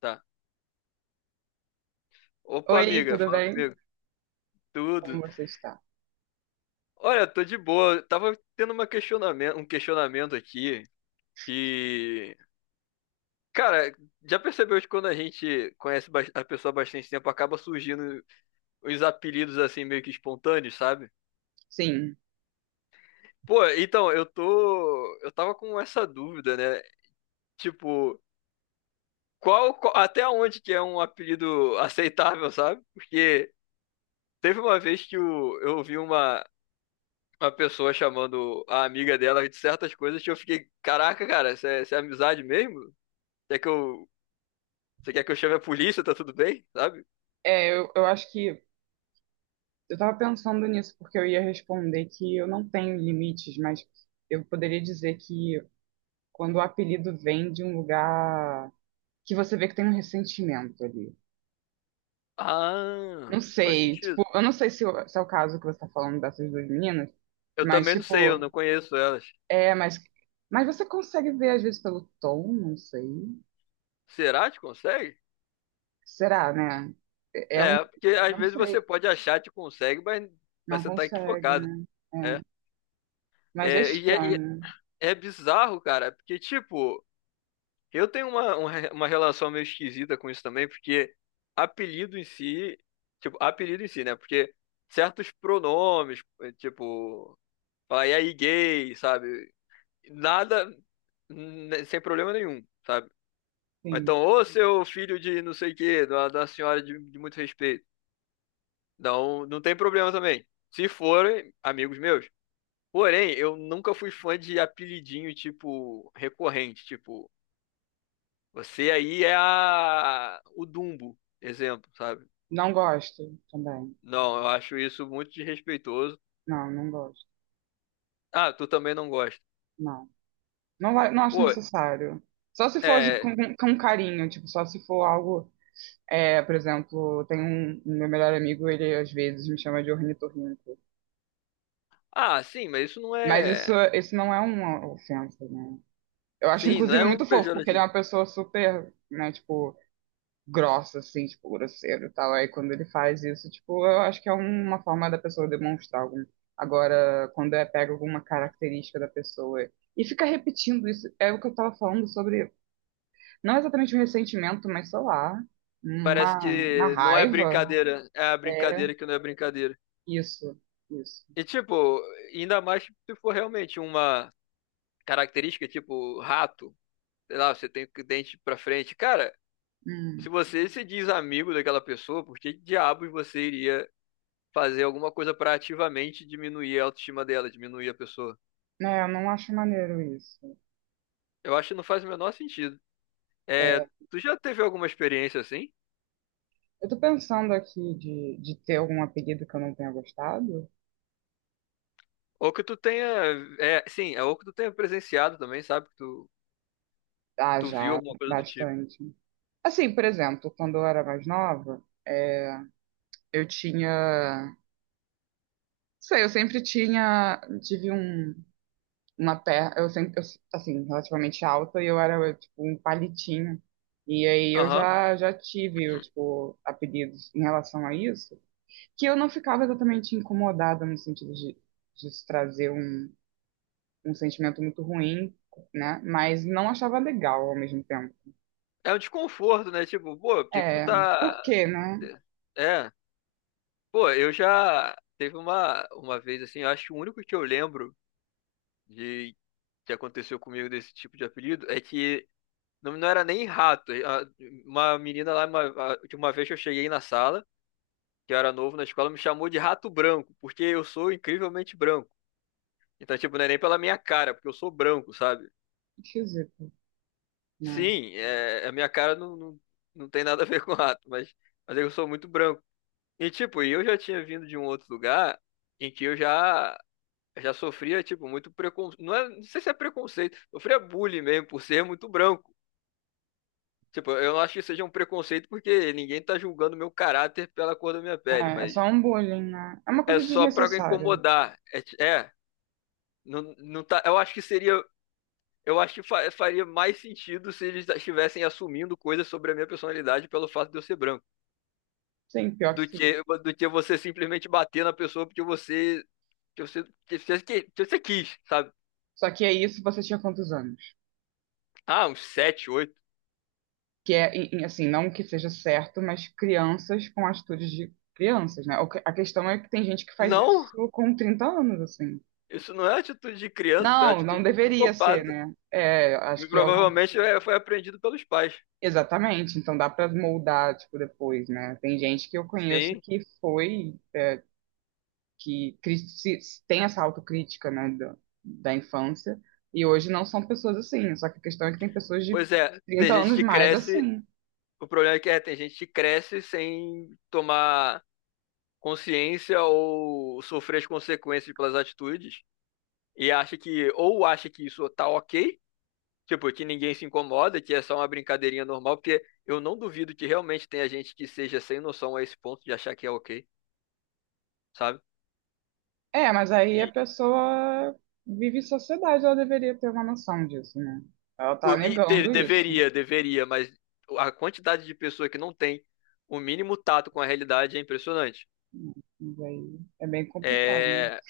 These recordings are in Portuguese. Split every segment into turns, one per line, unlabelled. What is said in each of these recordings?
Tá. Opa,
Oi,
amiga,
tudo
fala
bem?
comigo.
Como
Tudo.
você está?
Olha, tô de boa. Eu tava tendo uma questionamento, um questionamento aqui que, cara, já percebeu que quando a gente conhece a pessoa há bastante tempo, acaba surgindo uns apelidos assim meio que espontâneos, sabe?
Sim,
Pô, então, eu tava com essa dúvida, né? Tipo, até onde que é um apelido aceitável, sabe? Porque teve uma vez que eu ouvi uma pessoa chamando a amiga dela de certas coisas que eu fiquei, caraca, cara, isso é amizade mesmo? Quer que eu, você quer que eu chame a polícia, tá tudo bem? Sabe?
é, eu acho que eu estava pensando nisso porque eu ia responder que eu não tenho limites, mas eu poderia dizer que quando o apelido vem de um lugar que você vê que tem um ressentimento ali. Não
Ah, faz
sei,
sentido.
tipo, eu não sei se, se é o caso que você está falando dessas duas meninas,
Eu
mas
também não sei, eu não
tipo,
conheço elas.
é, mas você consegue ver às vezes pelo tom, não sei.
Será que consegue?
Será, né? É um,
É, porque
eu
às
não
vezes você
sei,
pode achar que consegue, mas
não
você tá
consegue,
equivocado.
né?
É,
É. Mas é
é, e
estranho,
é bizarro, cara, porque tipo. Eu tenho uma, uma relação meio esquisita com isso também, porque apelido em si, tipo, apelido em si, né? Porque certos pronomes, tipo, falar, e aí gay, sabe? Nada, sem problema nenhum, sabe? Ou
sim.
então, ô seu filho de não sei o quê, da senhora de muito respeito. Não, não tem problema também. Se forem amigos meus. Porém, eu nunca fui fã de apelidinho, tipo, recorrente, tipo. Você aí é a... o Dumbo, exemplo, sabe?
Não gosto também.
Não, eu acho isso muito desrespeitoso.
Não, não gosto.
Ah, tu também não gosta.
Não. Não, não acho
Pô,
necessário. Só se for
é.
com carinho, tipo, só se for algo. É, por exemplo, tem um meu melhor amigo, ele às vezes me chama de ornitorrinco.
Ah, sim, mas isso não
Mas isso,
é.
isso não é uma ofensa, né? Eu acho,
Sim, não
inclusive,
é um
muito fofo, porque ele é
pejorativo.
uma pessoa super, né, tipo, grossa, assim, tipo, grosseiro e tal. Aí quando ele faz isso, tipo, eu acho que é uma forma da pessoa demonstrar algum. Agora, quando é pega alguma característica da pessoa e fica repetindo isso, é o que eu tava falando sobre, não exatamente um ressentimento, mas sei lá,
Parece
uma
que não é
raiva.
brincadeira. É a
É
brincadeira que não é brincadeira.
isso, isso.
E, tipo, ainda mais se for realmente uma característica, tipo, rato. Sei lá, você tem dente pra frente. Cara,
Hum.
se você se diz amigo daquela pessoa, por que diabos você iria fazer alguma coisa para ativamente diminuir a autoestima dela, diminuir a pessoa.
É, eu não acho maneiro isso.
Eu acho que não faz o menor sentido. É,
É,
tu já teve alguma experiência assim?
eu tô pensando aqui de ter algum apelido que eu não tenha gostado.
Ou que tu tenha, é, sim, é ou que tu tenha presenciado também, sabe?
Ah,
Tu viu
já,
alguma coisa do tipo.
bastante. Assim, por exemplo, quando eu era mais nova, é, eu tinha. Não sei, eu sempre tinha. Tive uma perna. Eu sempre, eu, assim, relativamente alta e eu era, tipo, um palitinho. E aí eu
Aham.
já tive, eu, tipo, apelidos em relação a isso, que eu não ficava exatamente incomodada no sentido de isso trazer um sentimento muito ruim, né? Mas não achava legal ao mesmo tempo.
É um desconforto, né? Tipo, pô, por que que tu
É, por
tá...
quê, né?
É, pô, eu já teve uma vez assim, eu acho que o único que eu lembro de que aconteceu comigo desse tipo de apelido é que não, não era nem rato. Uma menina lá, de uma vez que eu cheguei na sala, que eu era novo na escola, me chamou de rato branco, porque eu sou incrivelmente branco. Então, tipo, não é nem pela minha cara, porque eu sou branco, sabe?
Esquisito, né?
Sim, é, a minha cara não tem nada a ver com rato, mas eu sou muito branco. E, tipo, eu já tinha vindo de um outro lugar em que já sofria, tipo, muito preconceito. Não é, não sei se é preconceito, eu sofria bullying mesmo por ser muito branco. Tipo, eu não acho que seja um preconceito porque ninguém tá julgando meu caráter pela cor da minha pele,
É
mas
só um bullying, né? É uma
é
coisa
só pra
desnecessária.
incomodar. É, é, não, não tá, eu acho que seria, eu acho que faria mais sentido se eles estivessem assumindo coisas sobre a minha personalidade pelo fato de eu ser branco,
Sim, pior que sim.
do que você simplesmente bater na pessoa porque que você quis, sabe?
Só que é isso, você tinha quantos anos?
Ah, uns sete, oito.
Que é, e, assim, não que seja certo, mas crianças com atitudes de crianças, né? O A questão é que tem gente que faz
Não,
isso com 30 anos, assim.
isso não é atitude de criança, isso é
Não, não
atitude de
deveria ser,
psicopata.
né? É,
E
acho que é uma...
provavelmente foi aprendido pelos pais.
Exatamente, então dá pra moldar, tipo, depois, né? Tem gente que eu conheço
Sim.
que foi que tem essa autocrítica, né, da infância, e hoje não são pessoas assim. Só que a questão é que tem pessoas de
Pois é, tem
30
gente
anos
que
mais
cresce.
assim.
O problema é que é, tem gente que cresce sem tomar consciência ou sofrer as consequências pelas atitudes e acha que, ou acha que isso tá ok, tipo, que ninguém se incomoda, que é só uma brincadeirinha normal, porque eu não duvido que realmente tenha gente que seja sem noção a esse ponto de achar que é ok, sabe?
É, mas
E,
aí a pessoa vive em sociedade, ela deveria ter uma noção disso, né? Ela tá negando isso.
deveria, deveria, mas a quantidade de pessoa que não tem o mínimo tato com a realidade é impressionante.
Mas aí é bem complicado, né?
É,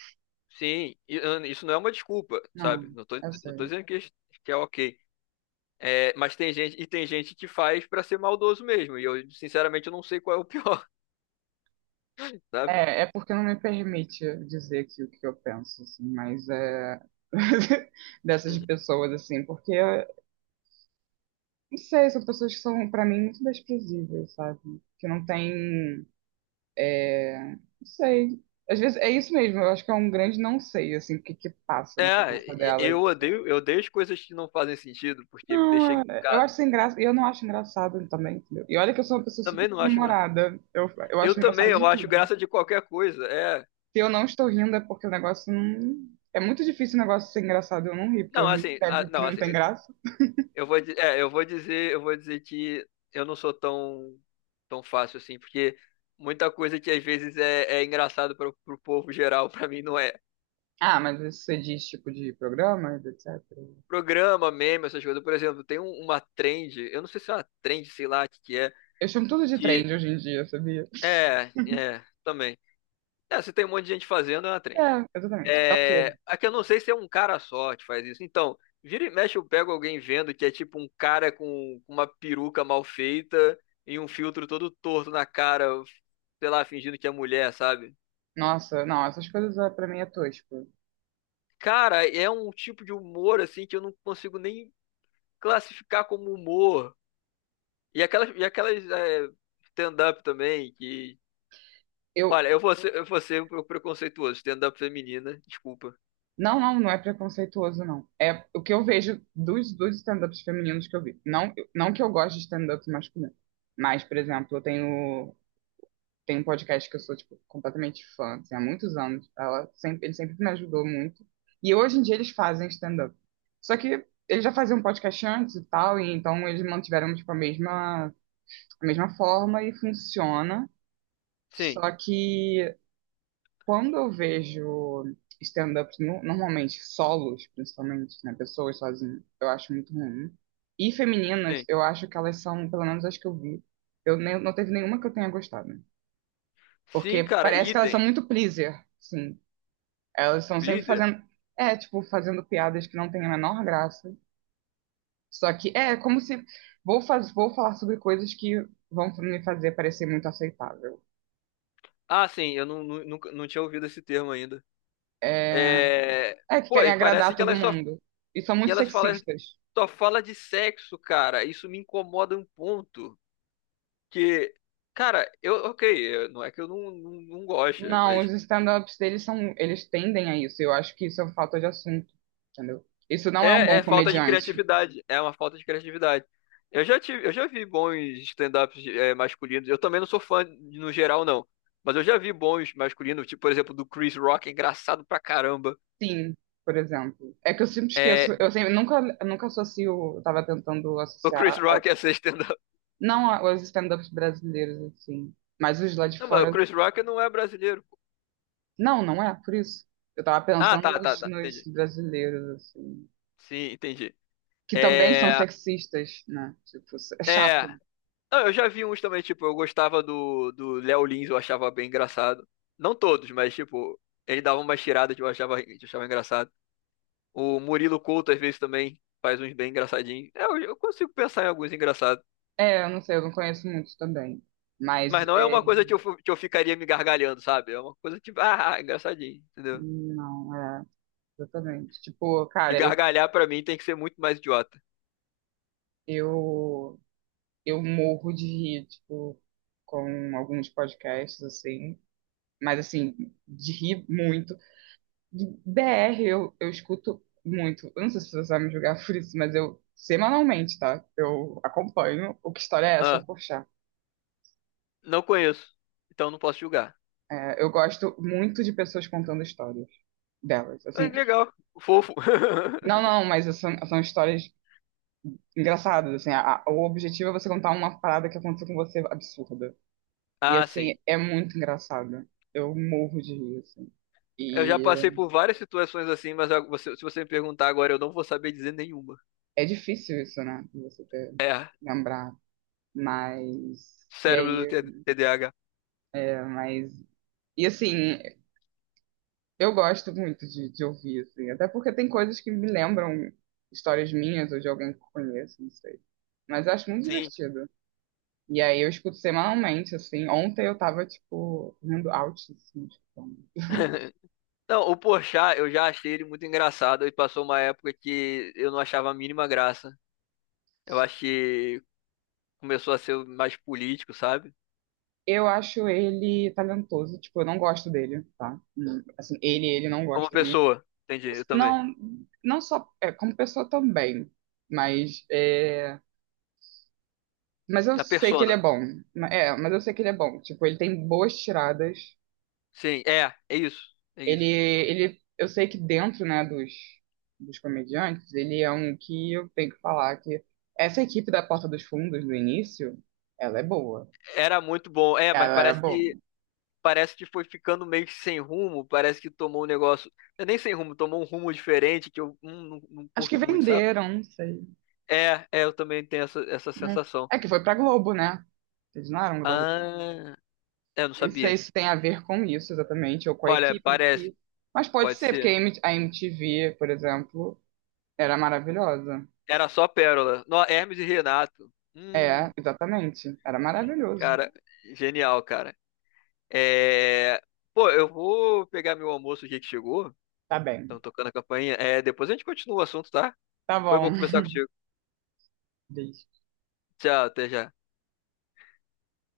sim, e, ah, isso não é uma desculpa, sabe?
Não, eu
Não tô
sei.
dizendo que é ok. É, mas tem gente, e tem gente que faz pra ser maldoso mesmo. E eu, sinceramente, eu não sei qual é o pior, sabe?
É, é porque não me permite dizer aqui o que eu penso, assim, mas é dessas pessoas, assim, porque não sei, são pessoas que são, pra mim, muito desprezíveis, sabe? Que não tem. Não sei. Às vezes é isso mesmo, eu acho que é um grande não sei, assim, o que que passa na
É,
cabeça delas, assim.
eu odeio as coisas que não fazem sentido, porque me deixam
Não, eu
encucado.
acho sem graça, e eu não acho engraçado também, entendeu? E olha que eu sou uma pessoa super
Também não acho graça.
humorada, eu
Eu
acho
também,
engraçado de
eu acho
tudo.
graça de qualquer coisa. É.
Se eu não estou rindo é porque o negócio não. É muito difícil o negócio ser engraçado, e eu não ri, porque eu
Não,
rio
assim, ah,
sempre que
não,
não
assim,
tem graça.
eu vou, é, eu vou dizer que eu não sou tão, tão fácil assim, porque muita coisa que às vezes é engraçado para o povo geral, para mim não é.
Ah, mas isso você diz tipo de programas, etc.
Programa, meme, essas coisas. Por exemplo, tem uma trend, eu não sei se é uma trend, sei lá o que
Eu chamo tudo de
que
trend hoje em dia, sabia?
é, é, também. É, se tem um monte de gente fazendo, é uma trend.
É, exatamente. É o quê?
É, é que eu não sei se é um cara só que faz isso. Então, vira e mexe, eu pego alguém vendo que é tipo um cara com uma peruca mal feita e um filtro todo torto na cara, sei lá, fingindo que é mulher, sabe?
Nossa, não, essas coisas é, pra mim é tosco.
Cara, é um tipo de humor assim que eu não consigo nem classificar como humor. E aquelas stand-up também que.
Eu,
Olha, eu vou ser um preconceituoso, stand-up feminina, desculpa.
não, não, não é preconceituoso, não. É o que eu vejo dos stand-ups femininos que eu vi. Não, não que eu goste de stand-up masculino. Mas, por exemplo, eu tenho um podcast que eu sou, tipo, completamente fã, assim, há muitos anos. Ela sempre, ele sempre me ajudou muito. E hoje em dia eles fazem stand-up. Só que eles já faziam podcast antes e tal, e então eles mantiveram, tipo, a mesma forma e funciona.
Sim,
Só que quando eu vejo stand-ups, normalmente solos, principalmente, né, pessoas sozinhas, eu acho muito ruim. E femininas,
sim.
eu acho que elas são, pelo menos as que eu vi, eu nem, não teve nenhuma que eu tenha gostado.
Sim,
Porque
cara,
parece que elas são
idem.
muito pleaser, sim. Elas estão sempre
Please.
fazendo, é, tipo, fazendo piadas que não têm a menor graça. Só que é como se vou faz, vou falar sobre coisas que vão me fazer parecer muito aceitável.
Ah, sim, eu não, nu- nunca, não tinha ouvido esse termo ainda.
É,
É...
é que
Pô,
querem
e parece
agradar
que
todo
elas só.
mundo. E são
E
muito
elas falam,
sexistas.
só fala de sexo, cara. Isso me incomoda um ponto. Que, cara, eu, ok, não é que eu não, não, não goste,
Não, os
mas
stand-ups deles são, eles tendem a isso. Eu acho que isso é falta de assunto, entendeu? Isso não é um
é,
bom
é falta de
comediante.
criatividade. É uma falta de criatividade. Eu já vi bons stand-ups masculinos. Eu também não sou fã no geral, não. Mas eu já vi bons masculinos, tipo, por exemplo, do Chris Rock, é engraçado pra caramba.
Sim, por exemplo. É que eu sempre esqueço,
É,
eu sempre nunca associo, eu tava tentando
o
associar,
Chris Rock ia ser stand-up.
não os stand-ups brasileiros assim, mas os lá de
Não, mas o
fora.
Chris Rock não é brasileiro.
Não, não é por isso. Eu tava
Ah,
pensando
tá, tá,
nos,
tá.
nos
Entendi.
brasileiros assim,
Sim, entendi.
que também são
É.
sexistas, né? Tipo, é
É.
chato.
Não, eu já vi uns também, tipo, eu gostava do Léo Lins, eu achava bem engraçado. Não todos, mas, tipo, ele dava umas tiradas que que eu achava engraçado. O Murilo Couto, às vezes, também faz uns bem engraçadinhos. É, eu consigo pensar em alguns engraçados.
É, eu não sei, eu não conheço muitos também, mas
Mas não é
é,
uma coisa que eu, que eu ficaria me gargalhando, sabe? É uma coisa tipo, ah, engraçadinho, entendeu?
não, é. Exatamente. Tipo,
E
cara, eu,
gargalhar, pra mim, tem que ser muito mais idiota.
eu, eu morro de rir, tipo, com alguns podcasts, assim. Mas, assim, de rir muito. De BR eu, escuto muito. Eu não sei se você vai me julgar por isso, mas eu, semanalmente, tá? Eu acompanho o que história é essa,
Ah,
poxa.
não conheço, então não posso julgar.
É, eu gosto muito de pessoas contando histórias delas,
Ah,
assim.
que legal, fofo.
Não, não, mas são, histórias engraçadas, assim. O objetivo é você contar uma parada que aconteceu com você absurda. E
Ah,
assim,
sim.
é muito engraçado. Eu morro de rir, assim.
Eu já passei
E
por várias situações assim, mas ah, se você me perguntar agora, eu não vou saber dizer nenhuma.
é difícil isso, né? De você ter,
É,
lembrar. Mas. E
cérebro do
aí.
TDAH.
É, mas. E assim, eu gosto muito de ouvir, assim. Até porque tem coisas que me lembram histórias minhas ou de alguém que eu conheço, não sei. Mas eu acho muito
Sim.
divertido. E aí eu escuto semanalmente, assim. Ontem eu tava, tipo, rindo alto, assim, tipo.
Não, o Porchat, eu já achei ele muito engraçado e passou uma época que eu não achava a mínima graça. Eu acho que começou a ser mais político, sabe?
Eu acho ele talentoso, tipo, eu não gosto dele, tá? Assim, ele não
Como
gosta muito.
pessoa, entendi, eu também.
Não, não só é, como pessoa também, mas é, mas eu
A
sei que ele
persona.
é bom. É, mas eu sei que ele é bom. Tipo, ele tem boas tiradas.
Sim, é, é isso, é
Ele,
isso.
ele, eu sei que dentro, né, dos comediantes, ele é um que eu tenho que falar que essa equipe da Porta dos Fundos do início, ela é boa.
Era muito bom, é, mas
Ela era boa.
parece que foi ficando meio que sem rumo, parece que tomou um negócio, não é nem sem rumo, tomou um rumo diferente que eu não, não
Acho que
curto muito, sabe?
venderam, não sei.
É, é, eu também tenho essa, essa
Não-
sensação.
É que foi pra Globo, né? Eles não eram da Globo.
Ah, é, eu não
Nem sei
sabia.
se tem a ver com isso exatamente, ou com a
Olha,
equipe em
parece,
si. Mas pode
pode
ser, porque a
ser.
M- a MTV, por exemplo, era maravilhosa.
Era só Pérola. No, Hermes e Renato.
É, exatamente. Era maravilhoso.
Cara, genial, cara. É, pô, eu vou pegar meu almoço aqui que chegou.
Tá bem.
Estão tocando a campainha. É, depois a gente continua o assunto, tá?
Tá
Foi bom
bom.
conversar contigo.
Beijo.
Tchau, até já.